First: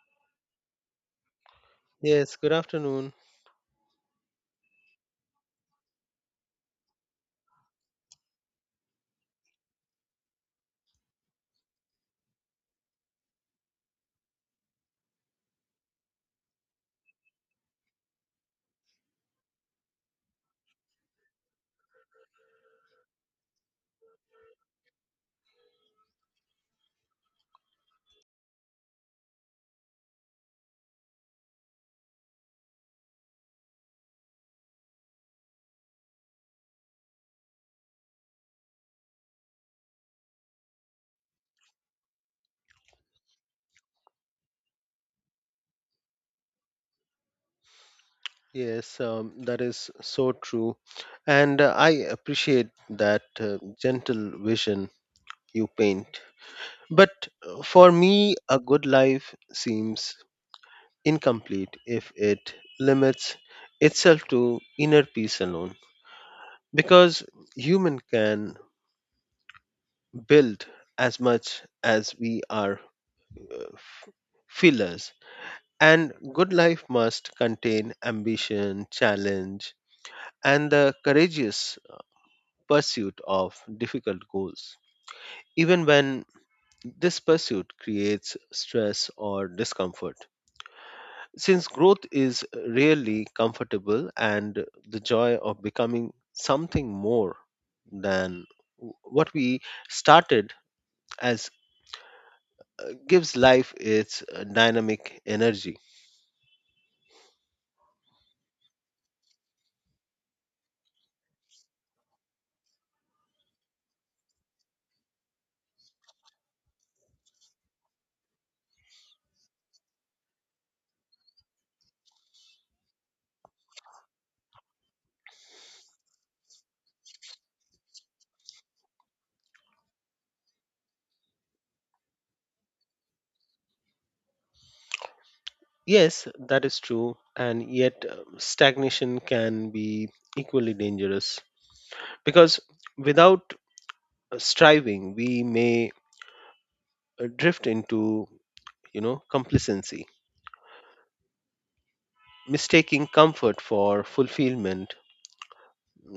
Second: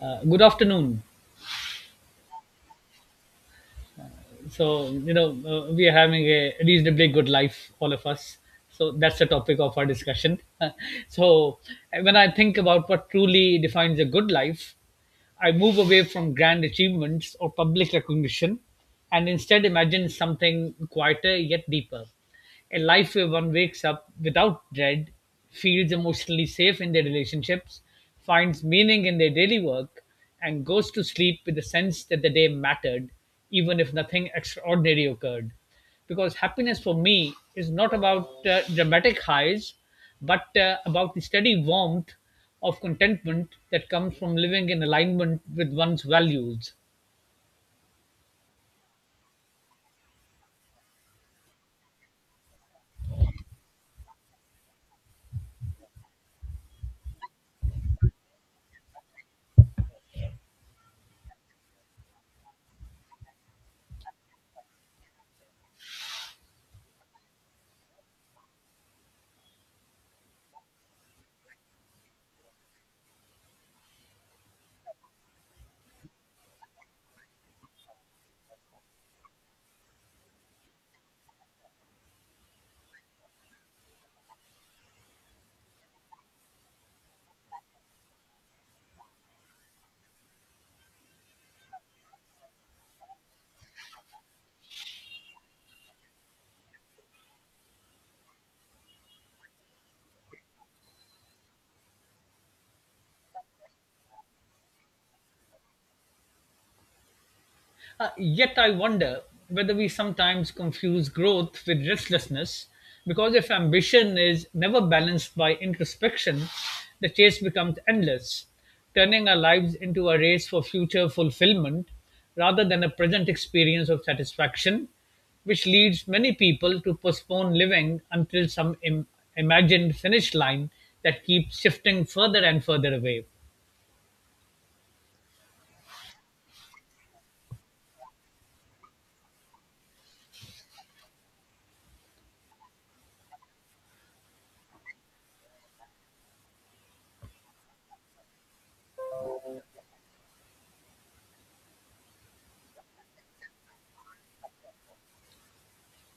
Good afternoon. Yes, good afternoon. So, you know, we are having a reasonably good life, all of us. So, that's the topic of our discussion. so, when I think about what truly defines a good life, I move away from grand achievements or public recognition and instead imagine something quieter yet deeper. A life where one wakes up without dread, feels emotionally safe in their relationships, finds meaning in their daily work, and goes to sleep with the sense that the day mattered, even if nothing extraordinary occurred. Because happiness for me is not about dramatic highs, but about the steady warmth of contentment that comes from living in alignment with one's values. Yes, that is so true. And I appreciate that gentle vision you paint. But for me, a good life seems incomplete if it limits itself to inner peace alone. Because human can build as much as we are uh, f- fillers. And good life must contain ambition, challenge, and the courageous pursuit of difficult goals, even when this pursuit creates stress or discomfort. Since growth is rarely comfortable and the joy of becoming something more than what we started as gives life its dynamic energy. Yet I wonder whether we sometimes confuse growth with restlessness, because if ambition is never balanced by introspection, the chase becomes endless, turning our lives into a race for future fulfillment rather than a present experience of satisfaction, which leads many people to postpone living until some imagined finish line that keeps shifting further and further away. Yes, that is true, and yet stagnation can be equally dangerous because without striving, we may drift into complacency, mistaking comfort for fulfillment,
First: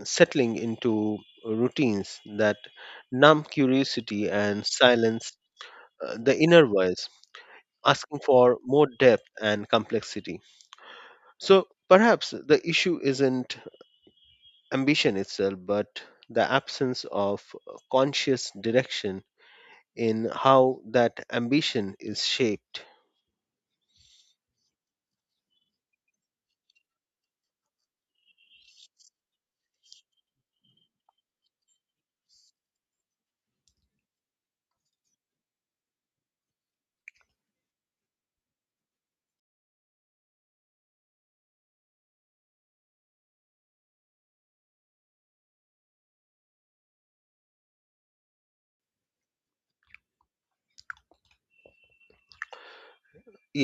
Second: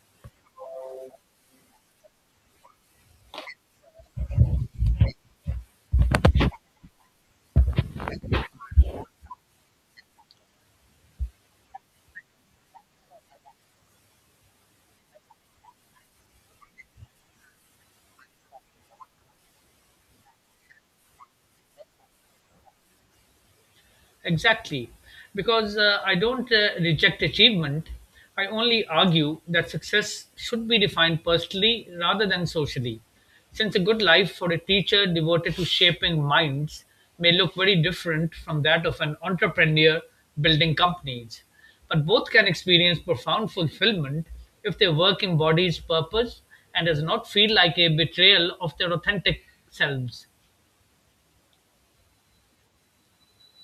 settling into routines that numb curiosity and silence, the inner voice asking for more depth and complexity. So perhaps the issue isn't ambition itself but the absence of conscious direction in how that ambition is shaped. Exactly. Because I don't reject achievement. I only argue that success should be defined personally rather than socially. Since a good life for a teacher devoted to shaping minds may look very different from that of an entrepreneur building companies. But both can experience profound fulfillment if their work embodies purpose and does not feel like a betrayal of their authentic selves.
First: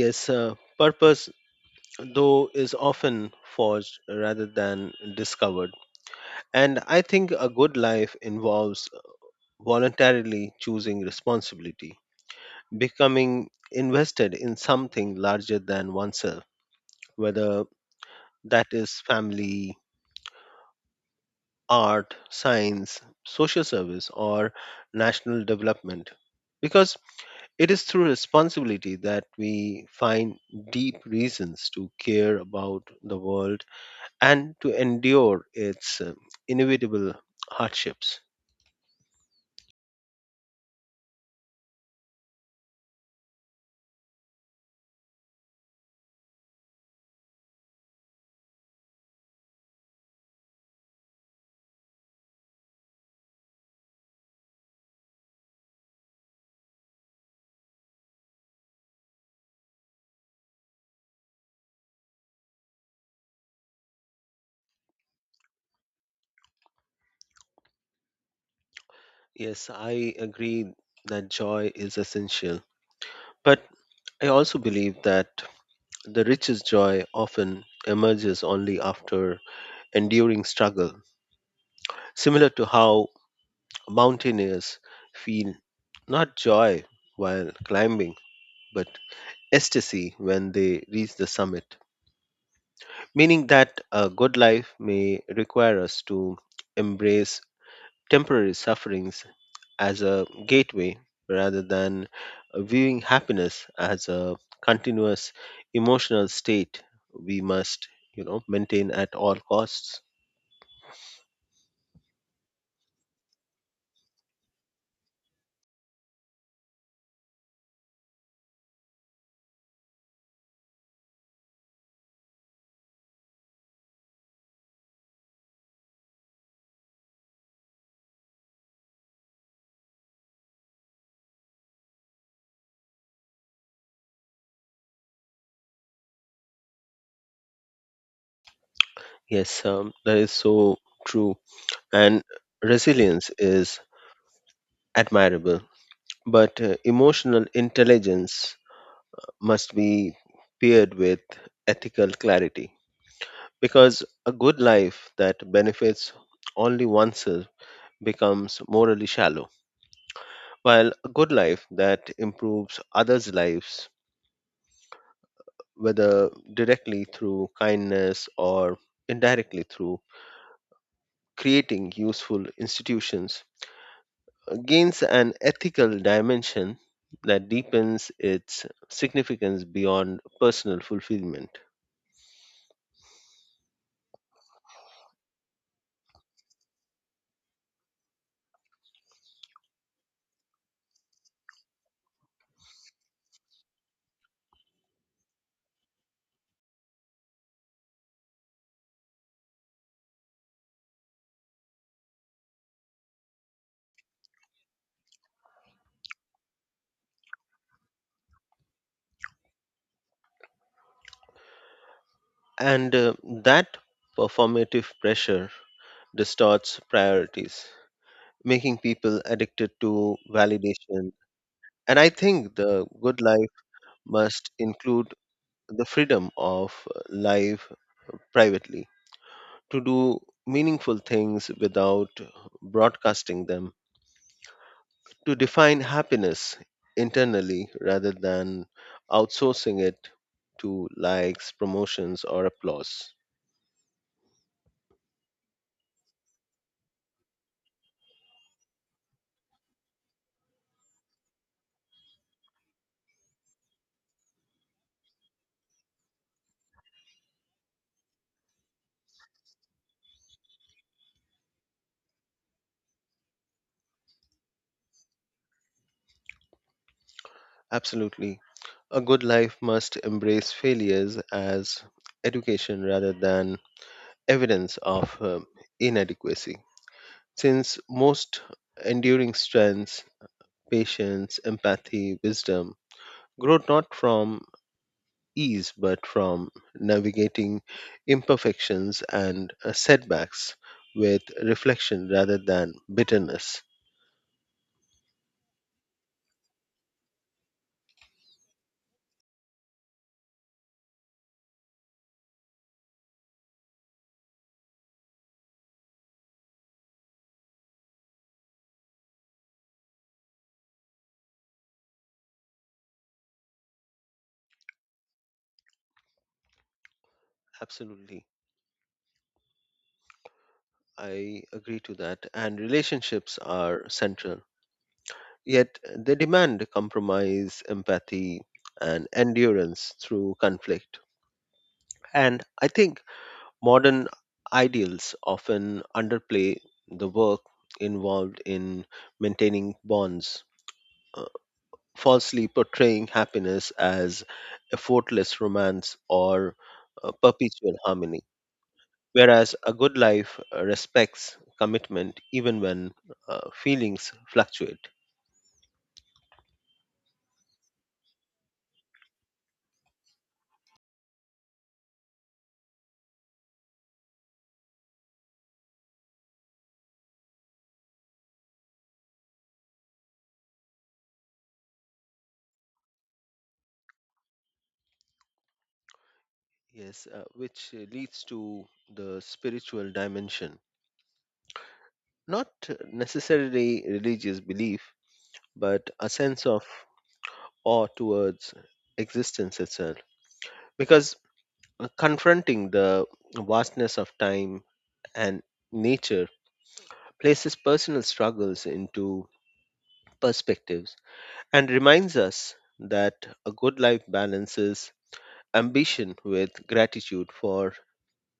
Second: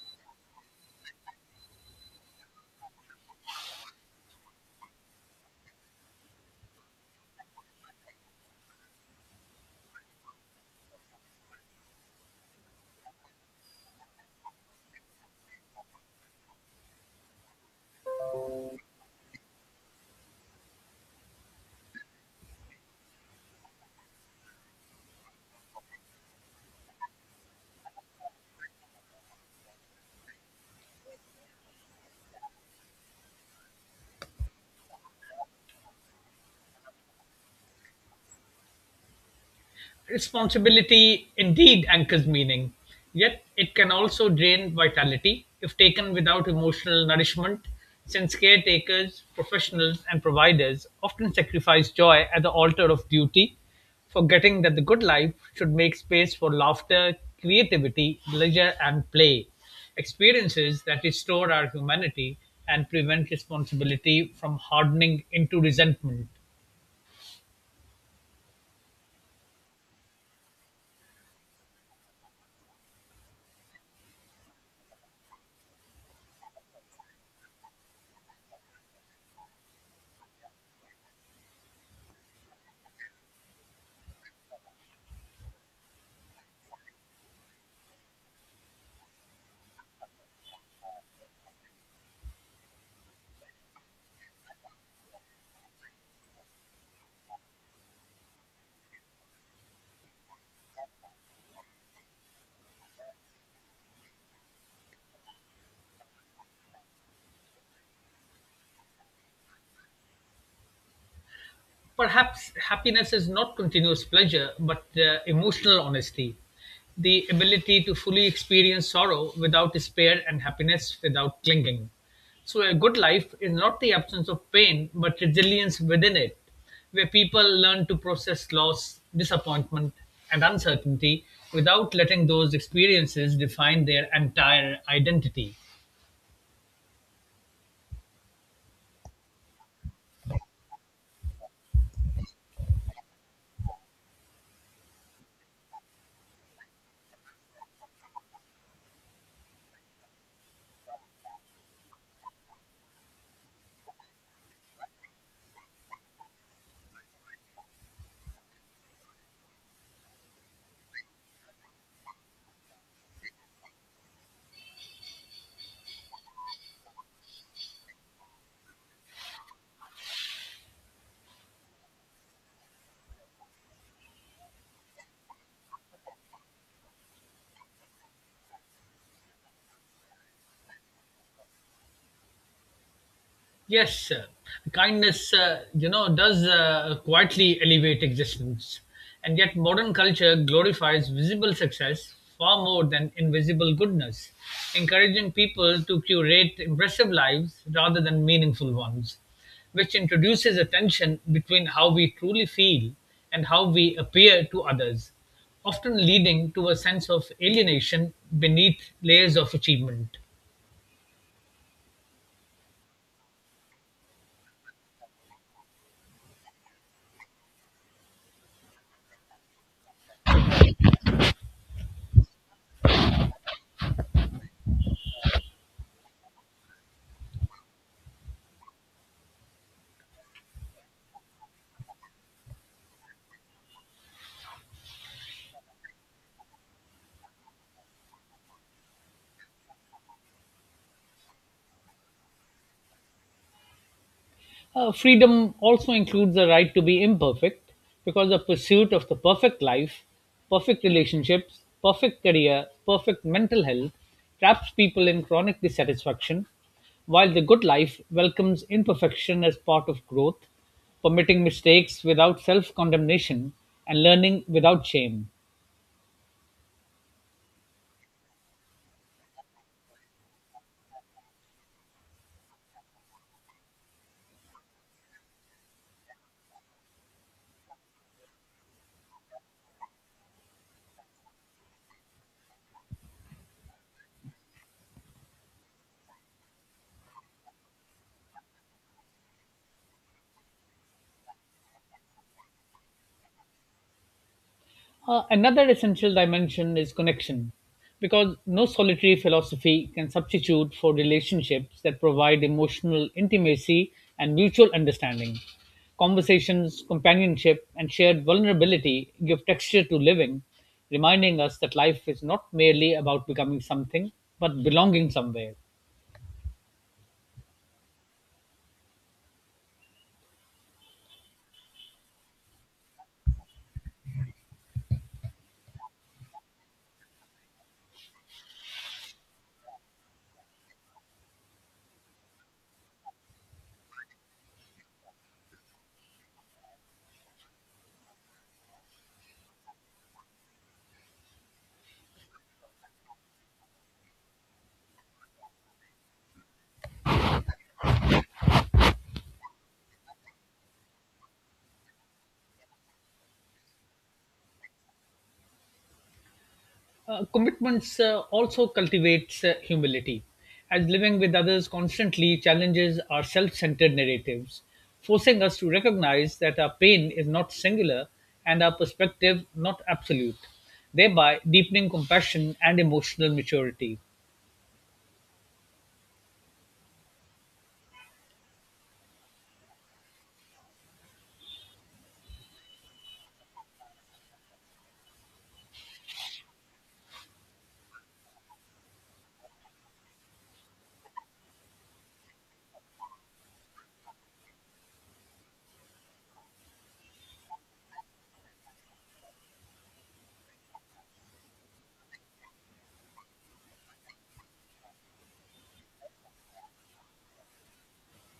Yes, purpose though is often forged rather than discovered. And I think a good life involves voluntarily choosing responsibility, becoming invested in something larger than oneself, whether that is family, art, science, social service, or national development. Because it is through responsibility that we find deep reasons to care about the world and to endure its inevitable hardships. Responsibility indeed anchors meaning, yet it can also drain vitality if taken without emotional nourishment, since caretakers, professionals, and providers often sacrifice joy at the altar of duty, forgetting that the good life should make space for laughter, creativity, leisure, and play. Experiences that restore our humanity and prevent responsibility from hardening into resentment. Yes, I agree that joy is essential, but I also believe that the richest joy often emerges only after enduring struggle, similar to how mountaineers feel not joy while climbing, but ecstasy when they reach the summit. Meaning that a good life may require us to embrace temporary sufferings as a gateway rather than viewing happiness as a continuous emotional state we must maintain at all costs. Perhaps happiness is not continuous pleasure, but emotional honesty. The ability to fully experience sorrow without despair and happiness without clinging. So, a good life is not the absence of pain, but resilience within it, where people learn to process loss, disappointment, and uncertainty without letting those experiences define their entire identity. Yes, that is so true. And resilience is admirable, but emotional intelligence must be paired with ethical clarity, because a good life that benefits only oneself becomes morally shallow, while a good life that improves others' lives, whether directly through kindness or indirectly through creating useful institutions, gains an ethical dimension that deepens its significance beyond personal fulfillment. Yes, kindness, you know, does quietly elevate existence. And yet, modern culture glorifies visible success far more than invisible goodness, encouraging people to curate impressive lives rather than meaningful ones, which introduces a tension between how we truly feel and how we appear to others, often leading to a sense of alienation beneath layers of achievement. And that performative pressure distorts priorities, making people addicted to validation. And I think the good life must include the freedom of life privately, to do meaningful things without broadcasting them, to define happiness internally rather than outsourcing it to likes, promotions, or applause. Freedom also includes the right to be imperfect because the pursuit of the perfect life, perfect relationships, perfect career, perfect mental health traps people in chronic dissatisfaction, while the good life welcomes imperfection as part of growth, permitting mistakes without self condemnation and learning without shame. Absolutely. A good life must embrace failures as education rather than evidence of inadequacy. Since most enduring strengths, patience, empathy, wisdom, growth not from ease, but from navigating imperfections and setbacks with reflection rather than bitterness. Another essential dimension is connection, because no solitary philosophy can substitute for relationships that provide emotional intimacy and mutual understanding. Conversations, companionship, and shared vulnerability give texture to living, reminding us that life is not merely about becoming something, but belonging somewhere. Absolutely. I agree to that. And relationships are central. Yet they demand compromise, empathy, and endurance through conflict. And I think modern ideals often underplay the work involved in maintaining bonds, uh, falsely portraying happiness as effortless romance or perpetual harmony. Whereas a good life respects commitment even when feelings fluctuate. Commitments also cultivates humility, as living with others constantly challenges our self centered narratives, forcing us to recognize that our pain is not singular and our perspective not absolute, thereby deepening compassion and emotional maturity. Yes, which leads to the spiritual dimension. Not necessarily religious belief, but a sense of awe towards existence itself. Because confronting the vastness of time and nature places personal struggles into perspectives and reminds us that a good life balances ambition with gratitude for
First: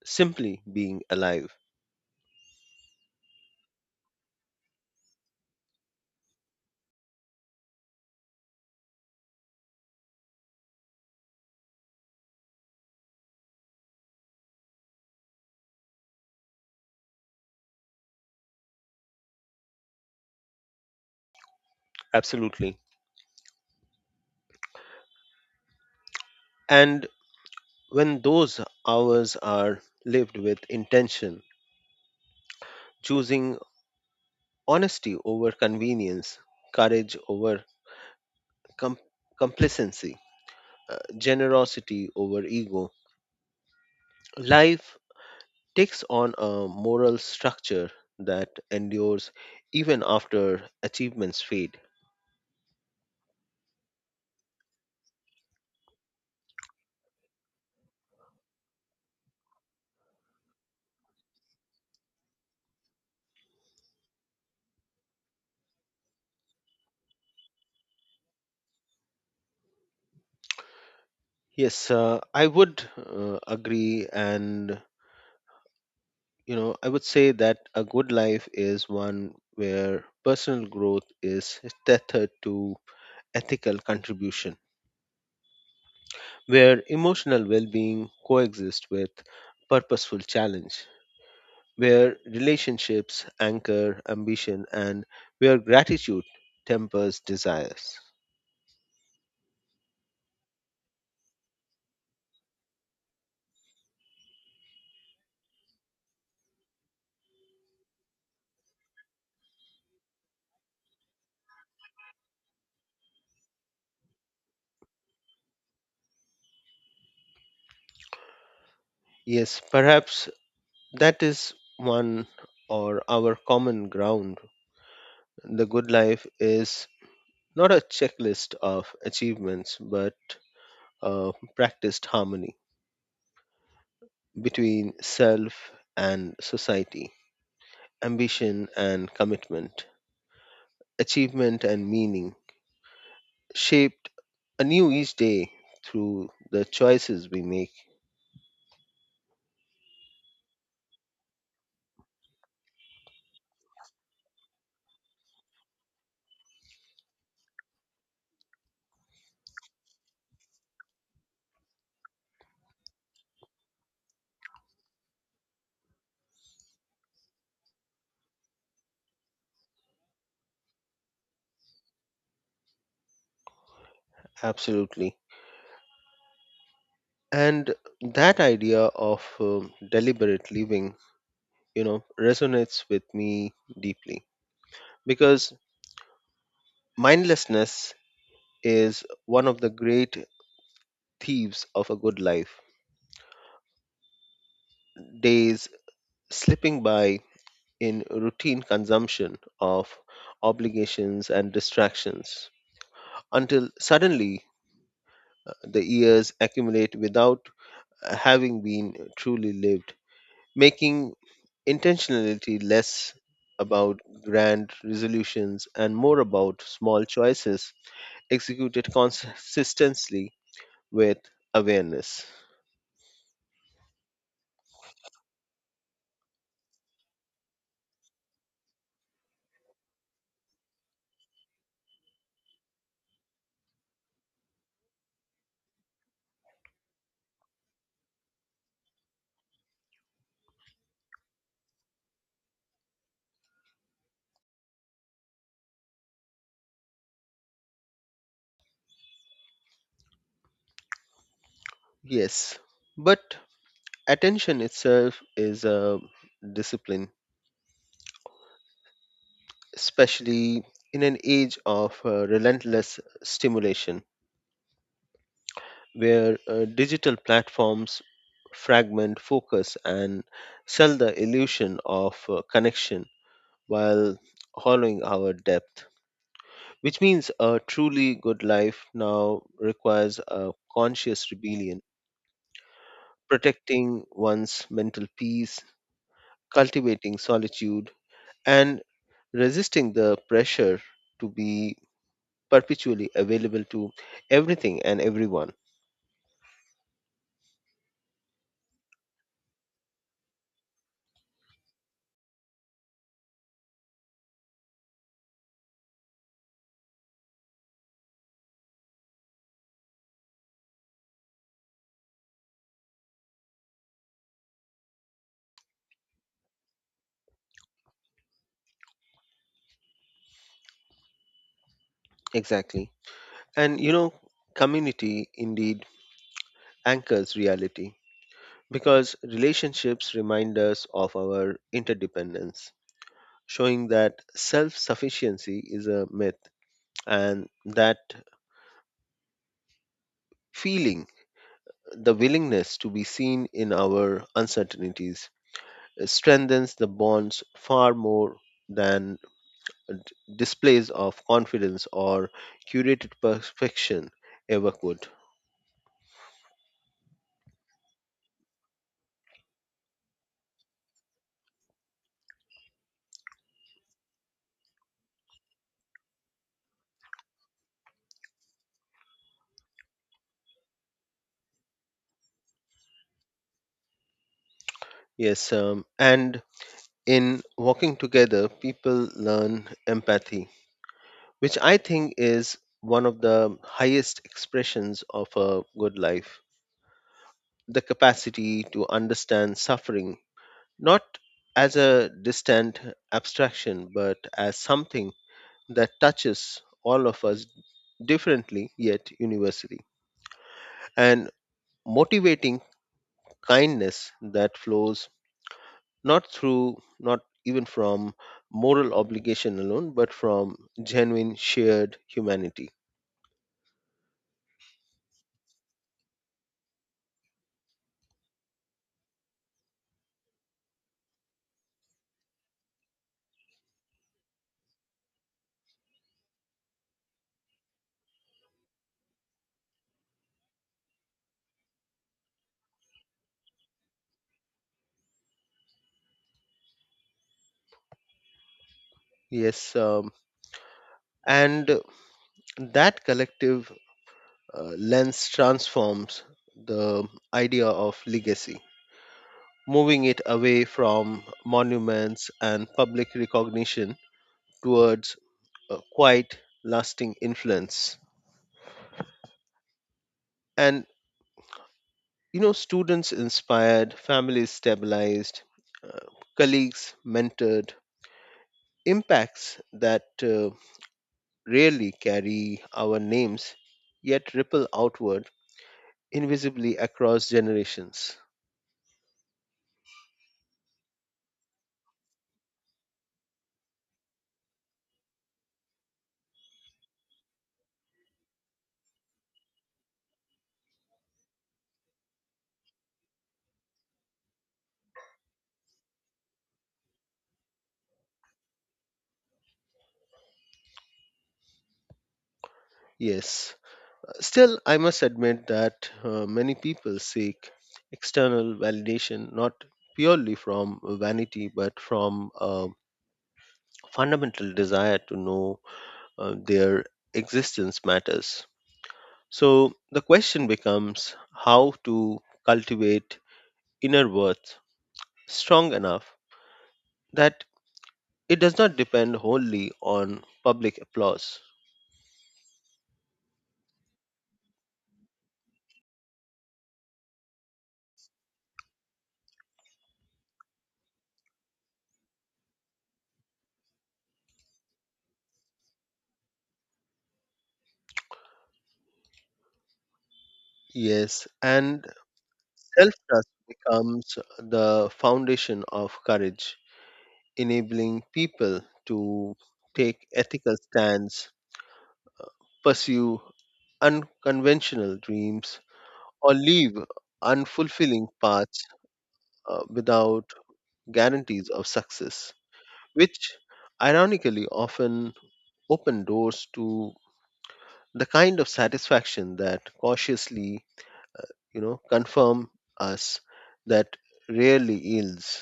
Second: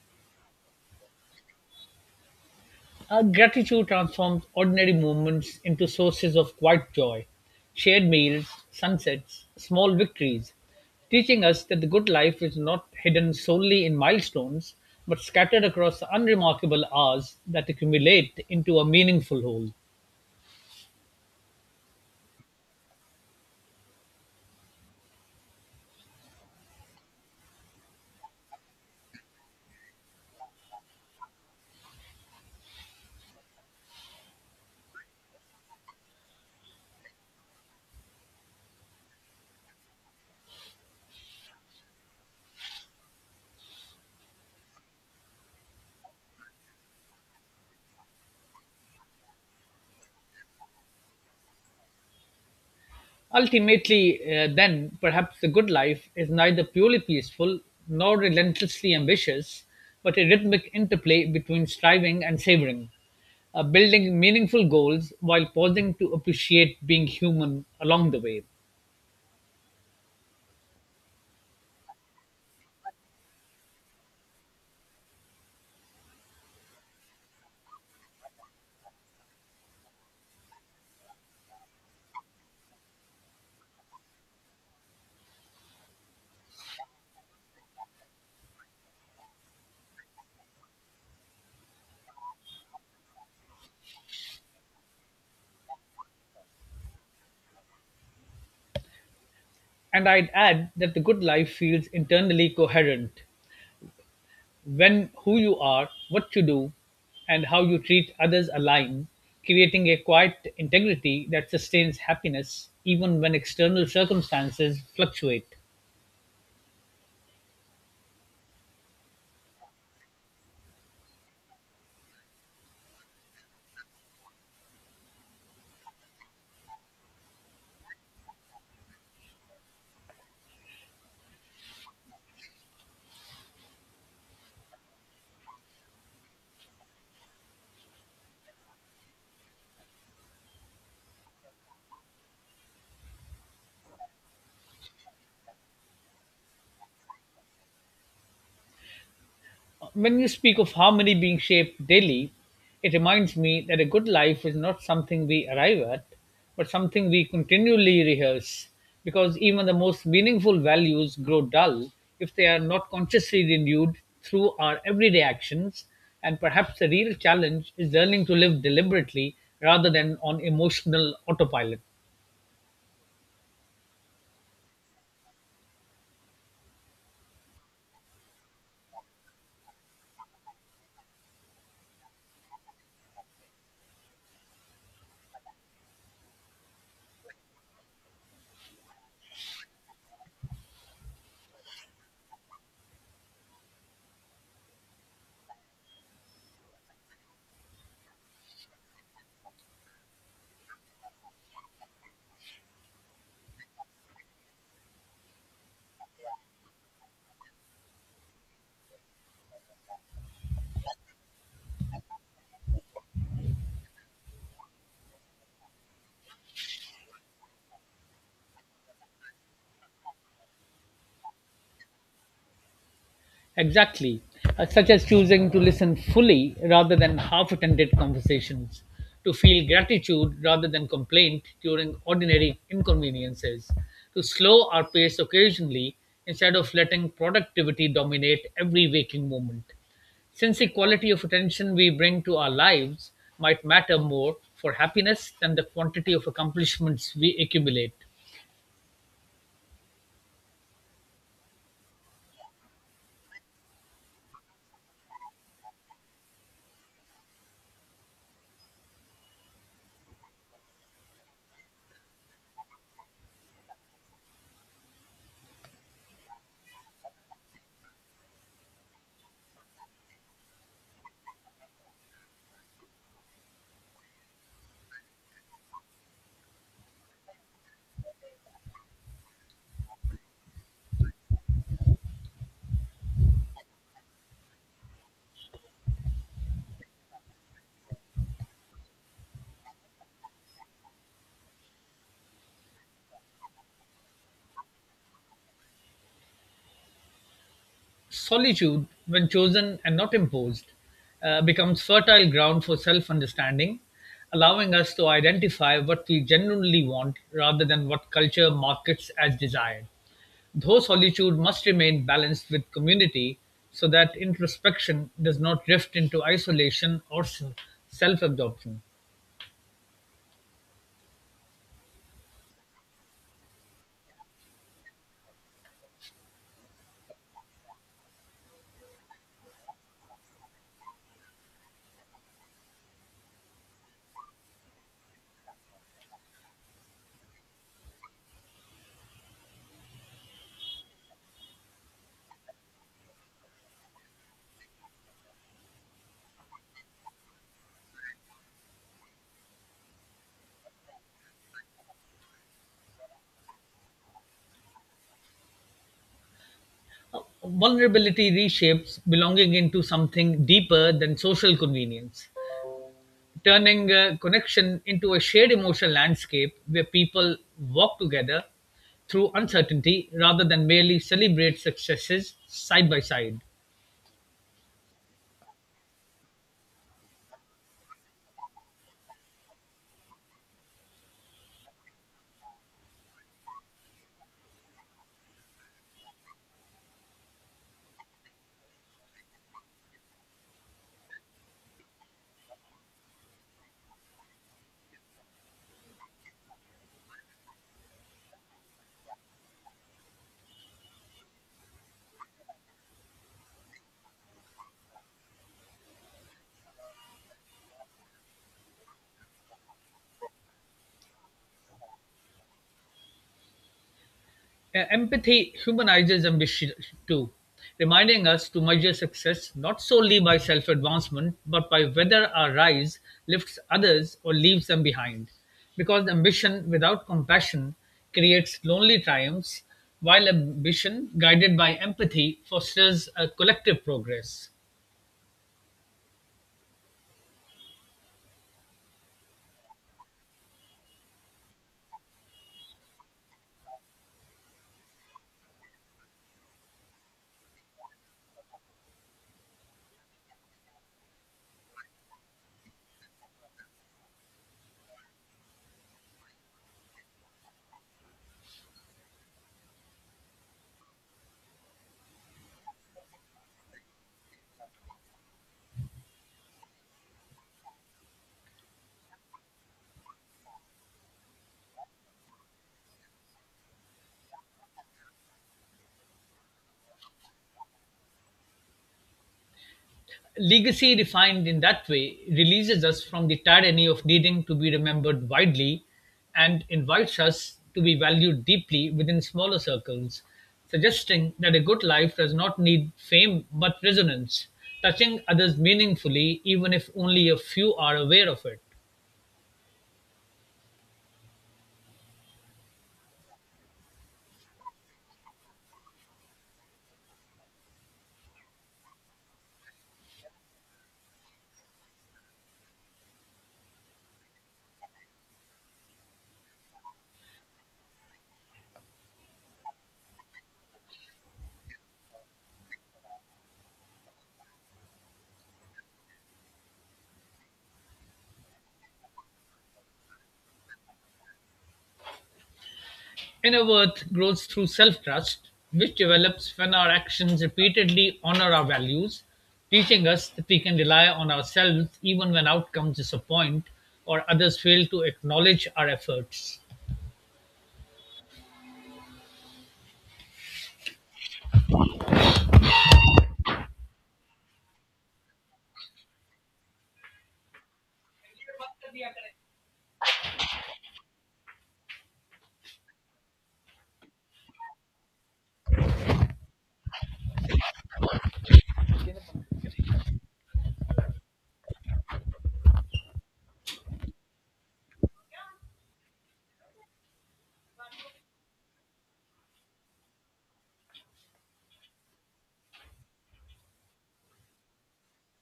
simply being alive. Our gratitude transforms ordinary moments into sources of quiet joy, shared meals, sunsets, small victories, teaching us that the good life is not hidden solely in milestones, but scattered across the unremarkable hours that accumulate into a meaningful whole. Absolutely. And when those hours are lived with intention, choosing honesty over convenience, courage over com- complacency, generosity over ego, life takes on a moral structure that endures even after achievements fade. Ultimately, then, perhaps the good life is neither purely peaceful nor relentlessly ambitious, but a rhythmic interplay between striving and savoring, building meaningful goals while pausing to appreciate being human along the way. Yes, I would agree, and I would say that a good life is one where personal growth is tethered to ethical contribution, where emotional well-being coexist with purposeful challenge, where relationships anchor ambition, and where gratitude tempers desires. And I'd add that the good life feels internally coherent, when who you are, what you do, and how you treat others align, creating a quiet integrity that sustains happiness even when external circumstances fluctuate. Yes, perhaps that is one or our common ground. The good life is not a checklist of achievements, but a practiced harmony between self and society, ambition and commitment, achievement and meaning, shaped anew each day through the choices we make. When you speak of harmony being shaped daily, it reminds me that a good life is not something we arrive at, but something we continually rehearse, because even the most meaningful values grow dull if they are not consciously renewed through our everyday actions. And perhaps the real challenge is learning to live deliberately rather than on emotional autopilot. Absolutely. And that idea of deliberate living resonates with me deeply, because mindlessness is one of the great thieves of a good life, days slipping by in routine consumption of obligations and distractions until suddenly the years accumulate without having been truly lived, making intentionality less about grand resolutions and more about small choices executed consistently with awareness. Exactly, such as choosing to listen fully rather than half attended conversations, to feel gratitude rather than complaint during ordinary inconveniences, to slow our pace occasionally instead of letting productivity dominate every waking moment. Since the quality of attention we bring to our lives might matter more for happiness than the quantity of accomplishments we accumulate. Yes, but attention itself is a discipline, especially in an age of relentless stimulation where digital platforms fragment focus and sell the illusion of connection while hollowing our depth. Which means a truly good life now requires a conscious rebellion, protecting one's mental peace, cultivating solitude, and resisting the pressure to be perpetually available to everything and everyone. Solitude, when chosen and not imposed, becomes fertile ground for self understanding, allowing us to identify what we genuinely want rather than what culture markets as desired. Though solitude must remain balanced with community so that introspection does not drift into isolation or self absorption. Exactly. And you know, community indeed anchors reality, because relationships remind us of our interdependence, showing that self sufficiency is a myth and that feeling the willingness to be seen in our uncertainties strengthens the bonds far more than d- displays of confidence or curated perfection ever could. Vulnerability reshapes belonging into something deeper than social convenience, turning a connection into a shared emotional landscape where people walk together through uncertainty rather than merely celebrate successes side by side. Yes, and in walking together, people learn empathy, which I think is one of the highest expressions of a good life. The capacity to understand suffering not as a distant abstraction, but as something that touches all of us differently yet universally, and motivating kindness that flows not even from moral obligation alone, but from genuine shared humanity. Empathy humanizes ambition too, reminding us to measure success not solely by self advancement, but by whether our rise lifts others or leaves them behind. Because ambition without compassion creates lonely triumphs, while ambition guided by empathy fosters a collective progress. Yes, and that collective lens transforms the idea of legacy, moving it away from monuments and public recognition towards a quite lasting influence. And you know, students inspired, families stabilized, uh, colleagues mentored, impacts that rarely carry our names yet ripple outward invisibly across generations. Legacy refined in that way releases us from the tyranny of needing to be remembered widely and invites us to be valued deeply within smaller circles, suggesting that a good life does not need fame but resonance, touching others meaningfully even if only a few are aware of it. Yes, still, I must admit that many people seek external validation not purely from vanity but from a fundamental desire to know their existence matters. So the question becomes how to cultivate inner worth strong enough that it does not depend wholly on public applause. Inner worth grows through self trust, which develops when our actions repeatedly honor our values, teaching us that we can rely on ourselves even when outcomes disappoint or others fail to acknowledge our efforts. Yes, and self trust becomes the foundation of courage, enabling people to take ethical stands, pursue unconventional dreams, or leave unfulfilling paths without guarantees of success, which ironically often open doors to the kind of satisfaction that cautiously, confirm us that rarely yields.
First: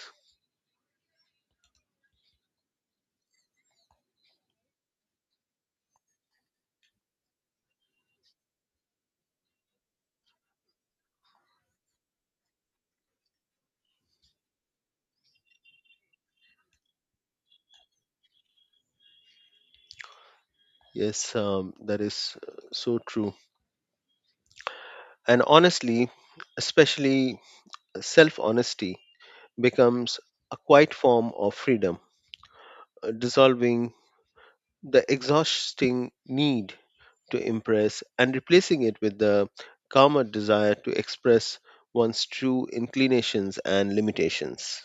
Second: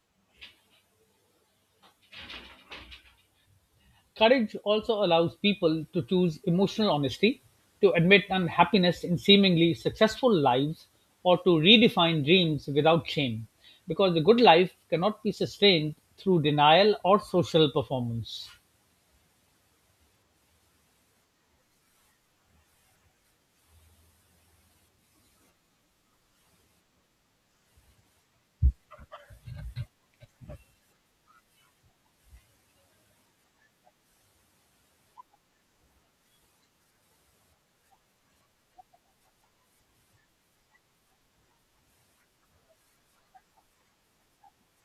Courage also allows people to choose emotional honesty, to admit unhappiness in seemingly successful lives, or to redefine dreams without shame, because the good life cannot be sustained through denial or social performance. Yes, that is so true. And honestly, especially self honesty becomes a quiet form of freedom, dissolving the exhausting need to impress and replacing it with the calmer desire to express one's true inclinations and limitations.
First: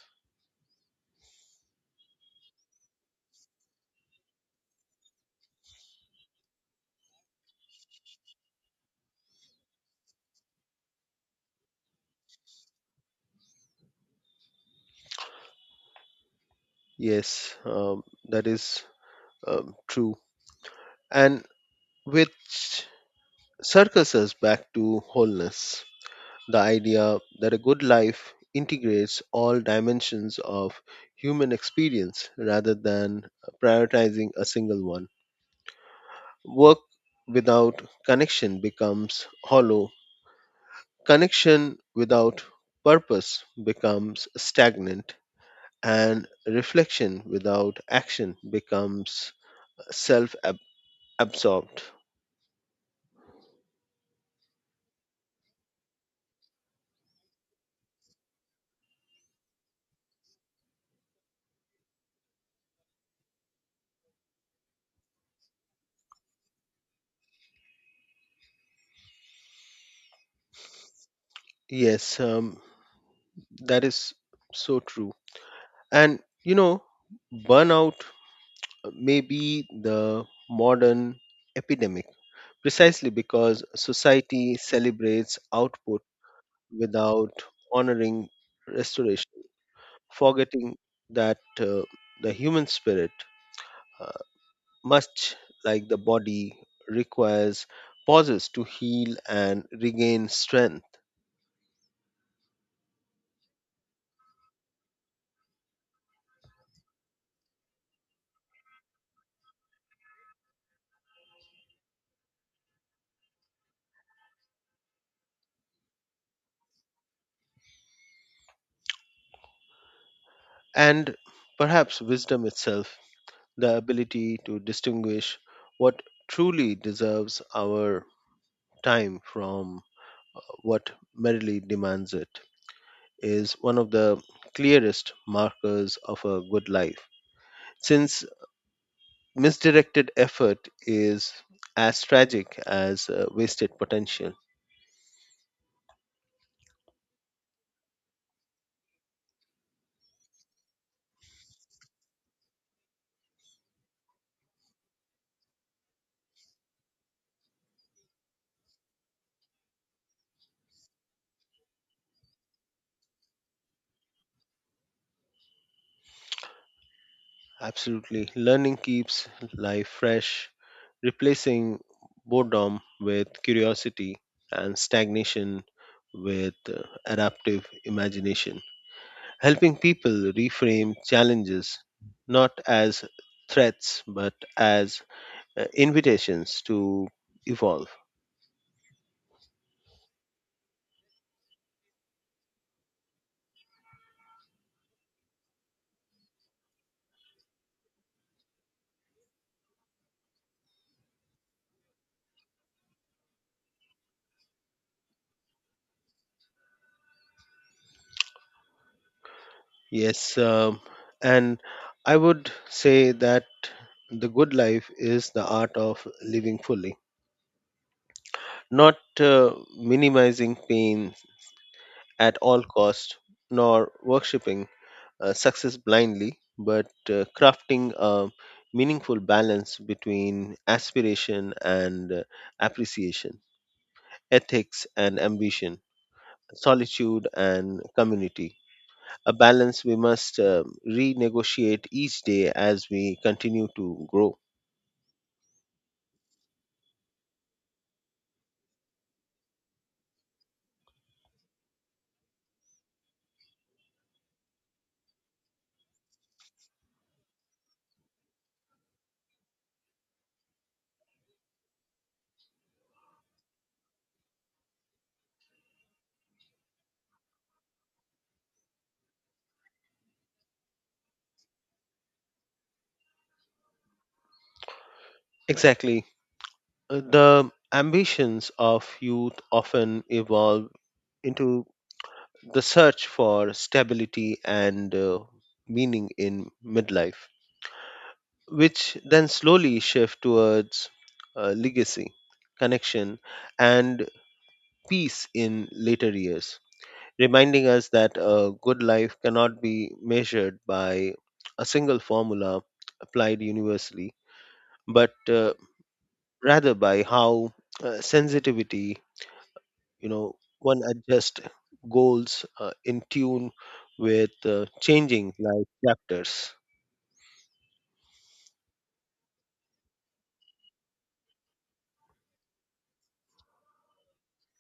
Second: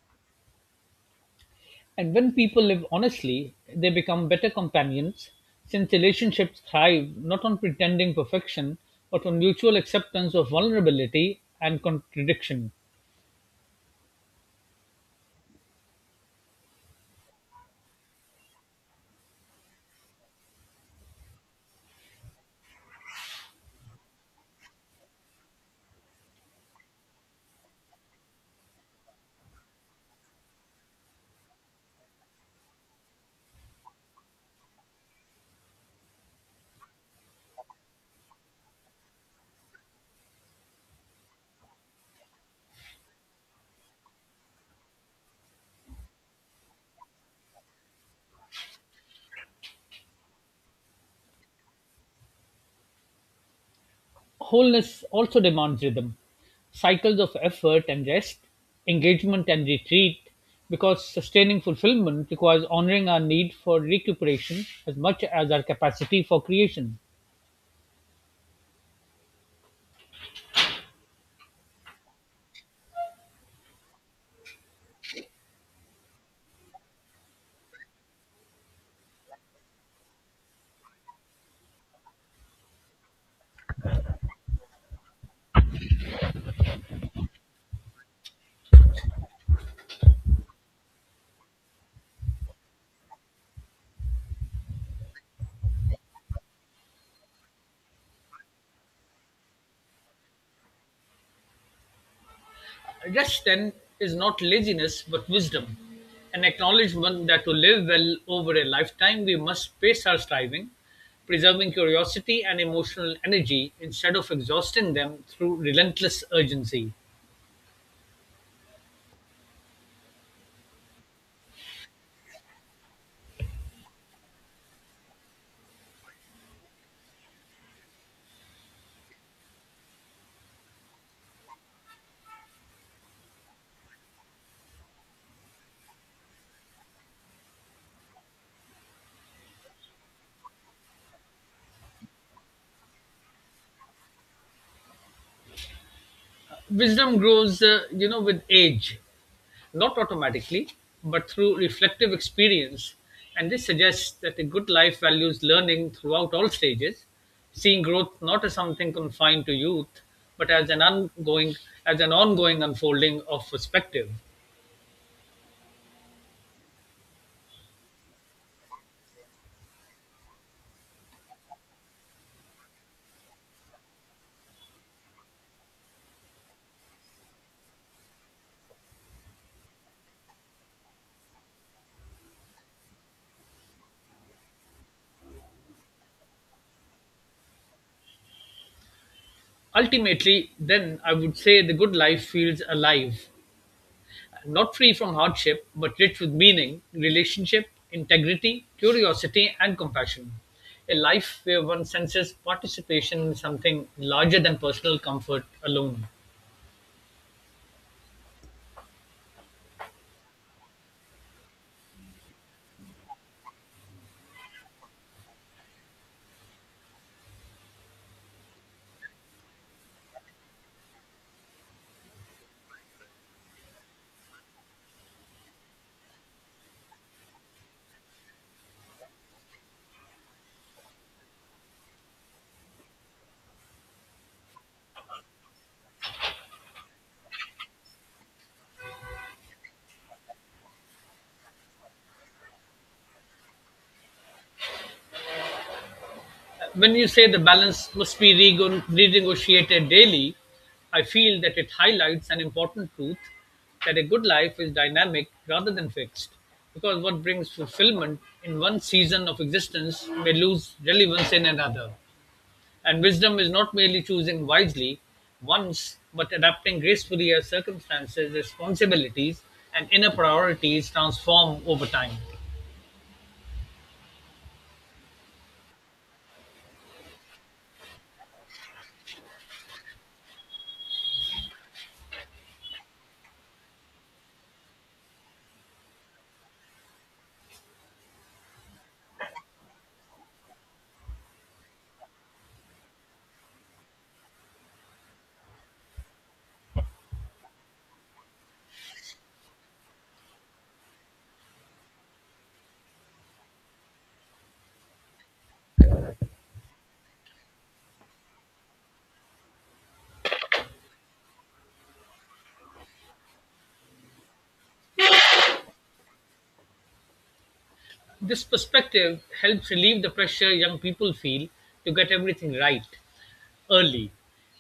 And when people live honestly, they become better companions, since relationships thrive not on pretending perfection, but on mutual acceptance of vulnerability and contradiction. Yes, that is true. And which circles us back to wholeness, the idea that a good life integrates all dimensions of human experience rather than prioritizing a single one. Work without connection becomes hollow. Connection without purpose becomes stagnant, and reflection without action becomes self absorbed. Wholeness also demands rhythm, cycles of effort and rest, engagement and retreat, because sustaining fulfillment requires honoring our need for recuperation as much as our capacity for creation. Yes, that is so true. And you know, burnout may be the modern epidemic, precisely because society celebrates output without honoring restoration, forgetting that the human spirit, much like the body, requires pauses to heal and regain strength. Rest, then, is not laziness but wisdom, an acknowledgement that to live well over a lifetime we must pace our striving, preserving curiosity and emotional energy instead of exhausting them through relentless urgency. And perhaps wisdom itself, the ability to distinguish what truly deserves our time from what merely demands it, is one of the clearest markers of a good life, since misdirected effort is as tragic as wasted potential. Wisdom grows, you know, with age, not automatically, but through reflective experience. And this suggests that a good life values learning throughout all stages, seeing growth not as something confined to youth, but as an ongoing unfolding of perspective. Absolutely. Learning keeps life fresh, replacing boredom with curiosity and stagnation with adaptive imagination, helping people reframe challenges not as threats but as invitations to evolve. Ultimately, then, I would say the good life feels alive, not free from hardship, but rich with meaning, relationship, integrity, curiosity, and compassion. A life where one senses participation in something larger than personal comfort alone. Yes, and I would say that the good life is the art of living fully, not minimizing pain at all cost, nor worshipping success blindly, but crafting a meaningful balance between aspiration and appreciation, ethics and ambition, solitude and community, a balance we must renegotiate each day as we continue to grow. When you say the balance must be renegotiated daily, I feel that it highlights an important truth that a good life is dynamic rather than fixed. Because what brings fulfillment in one season of existence may lose relevance in another. And wisdom is not merely choosing wisely once, but adapting gracefully as circumstances, responsibilities, and inner priorities transform over time. Exactly. The ambitions of youth often evolve into the search for stability and meaning in midlife, which then slowly shift towards legacy, connection, and peace in later years, reminding us that a good life cannot be measured by a single formula applied universally, but rather by how sensitivity one adjust goals in tune with changing life chapters. This perspective helps relieve the pressure young people feel to get everything right early,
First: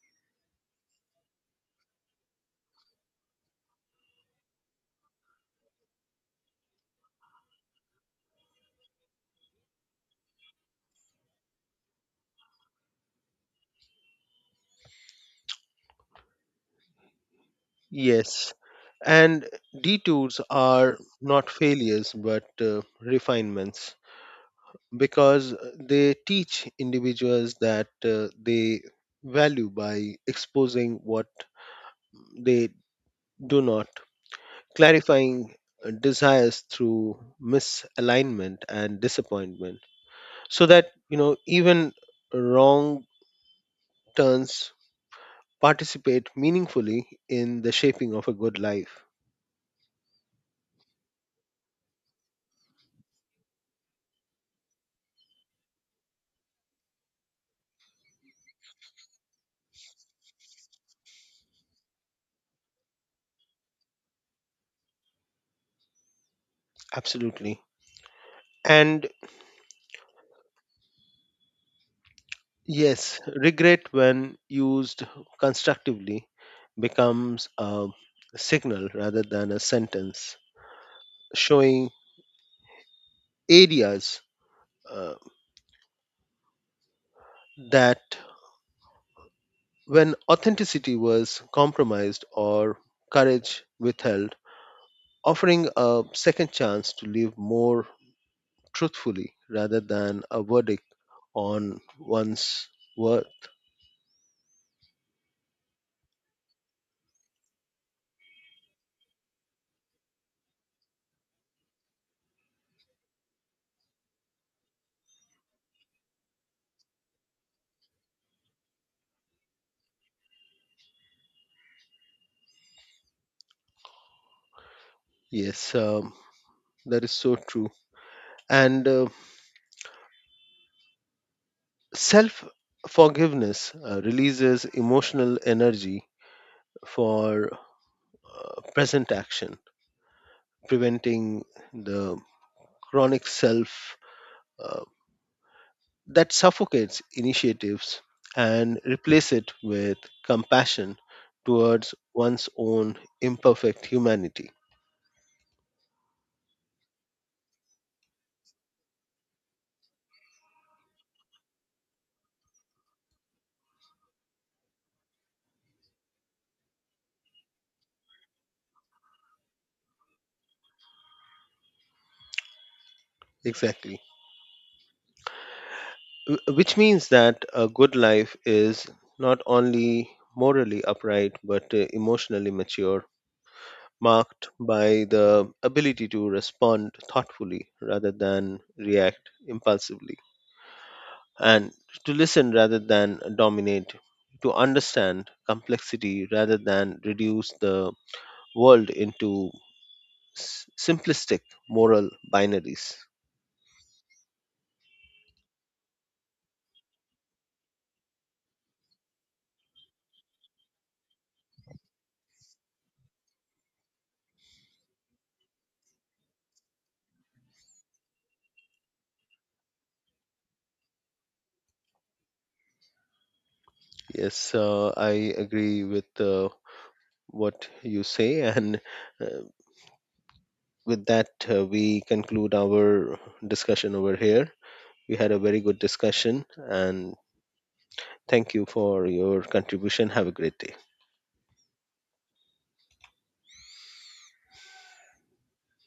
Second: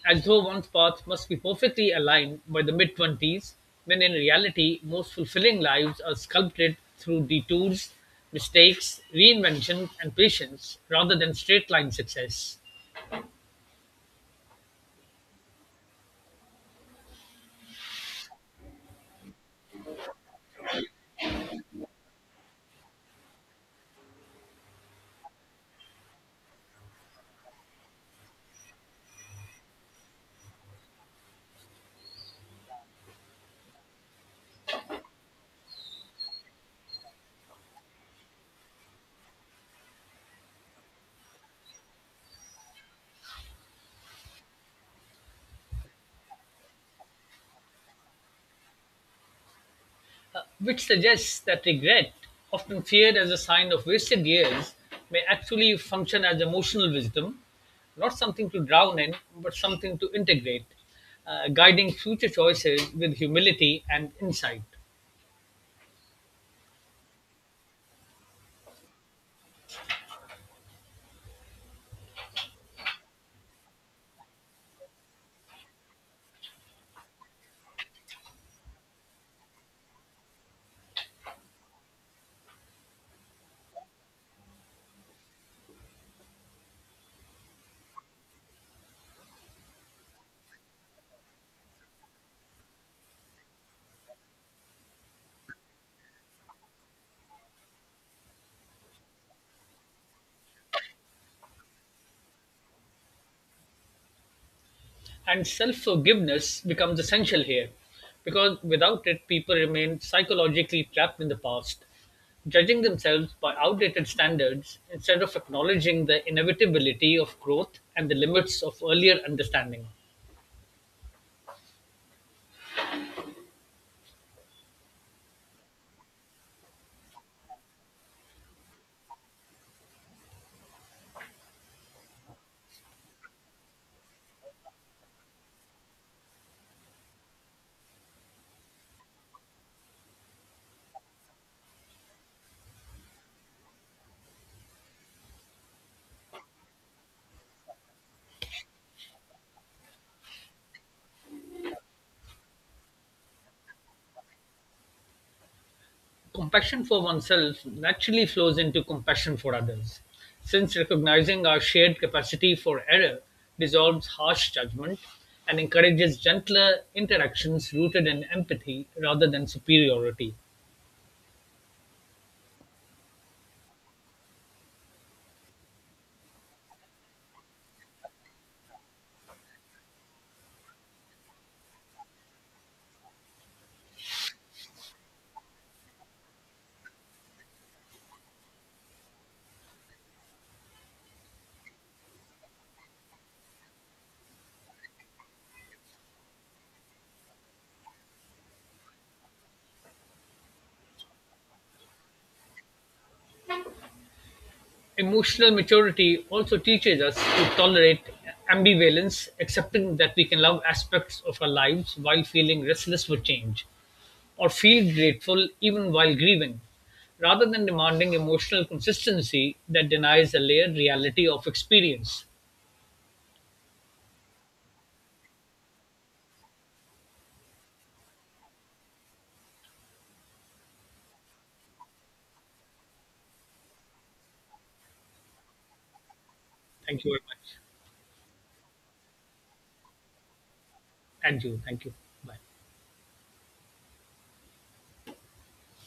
as though one's path must be perfectly aligned by the mid 20s, when in reality, most fulfilling lives are sculpted through detours, mistakes, reinvention, and patience rather than straight line success. Yes, and detours are not failures but refinements, because they teach individuals that they value by exposing what they do not, clarifying desires through misalignment and disappointment, so that even wrong turns participate meaningfully in the shaping of a good life. Which suggests that regret, often feared as a sign of wasted years, may actually function as emotional wisdom, not something to drown in, but something to integrate, guiding future choices with humility and insight. Absolutely. And yes, regret when used constructively becomes a signal rather than a sentence, showing areas uh, that when authenticity was compromised or courage withheld, offering a second chance to live more truthfully rather than a verdict on one's worth. And self forgiveness becomes essential here, because without it, people remain psychologically trapped in the past, judging themselves by outdated standards instead of acknowledging the inevitability of growth and the limits of earlier understanding. Yes, that is so true. And self forgiveness releases emotional energy for present action, preventing the chronic self uh, that suffocates initiatives and replace it with compassion towards one's own imperfect humanity. Compassion for oneself naturally flows into compassion for others, since recognizing our shared capacity for error dissolves harsh judgment and encourages gentler interactions rooted in empathy rather than superiority. Exactly. Which means that a good life is not only morally upright but emotionally mature, marked by the ability to respond thoughtfully rather than react impulsively, and to listen rather than dominate, to understand complexity rather than reduce the world into simplistic moral binaries. Emotional maturity also teaches us to tolerate ambivalence, accepting that we can love aspects of our lives while feeling restless for change, or feel grateful even while grieving, rather than demanding emotional consistency that denies the layered reality of experience. Yes, I agree with what you say, and uh, with that, we conclude our discussion over here. We had a very good discussion, Thank you and very much. thank you for your contribution. Have a great day. And you. Thank you. Bye.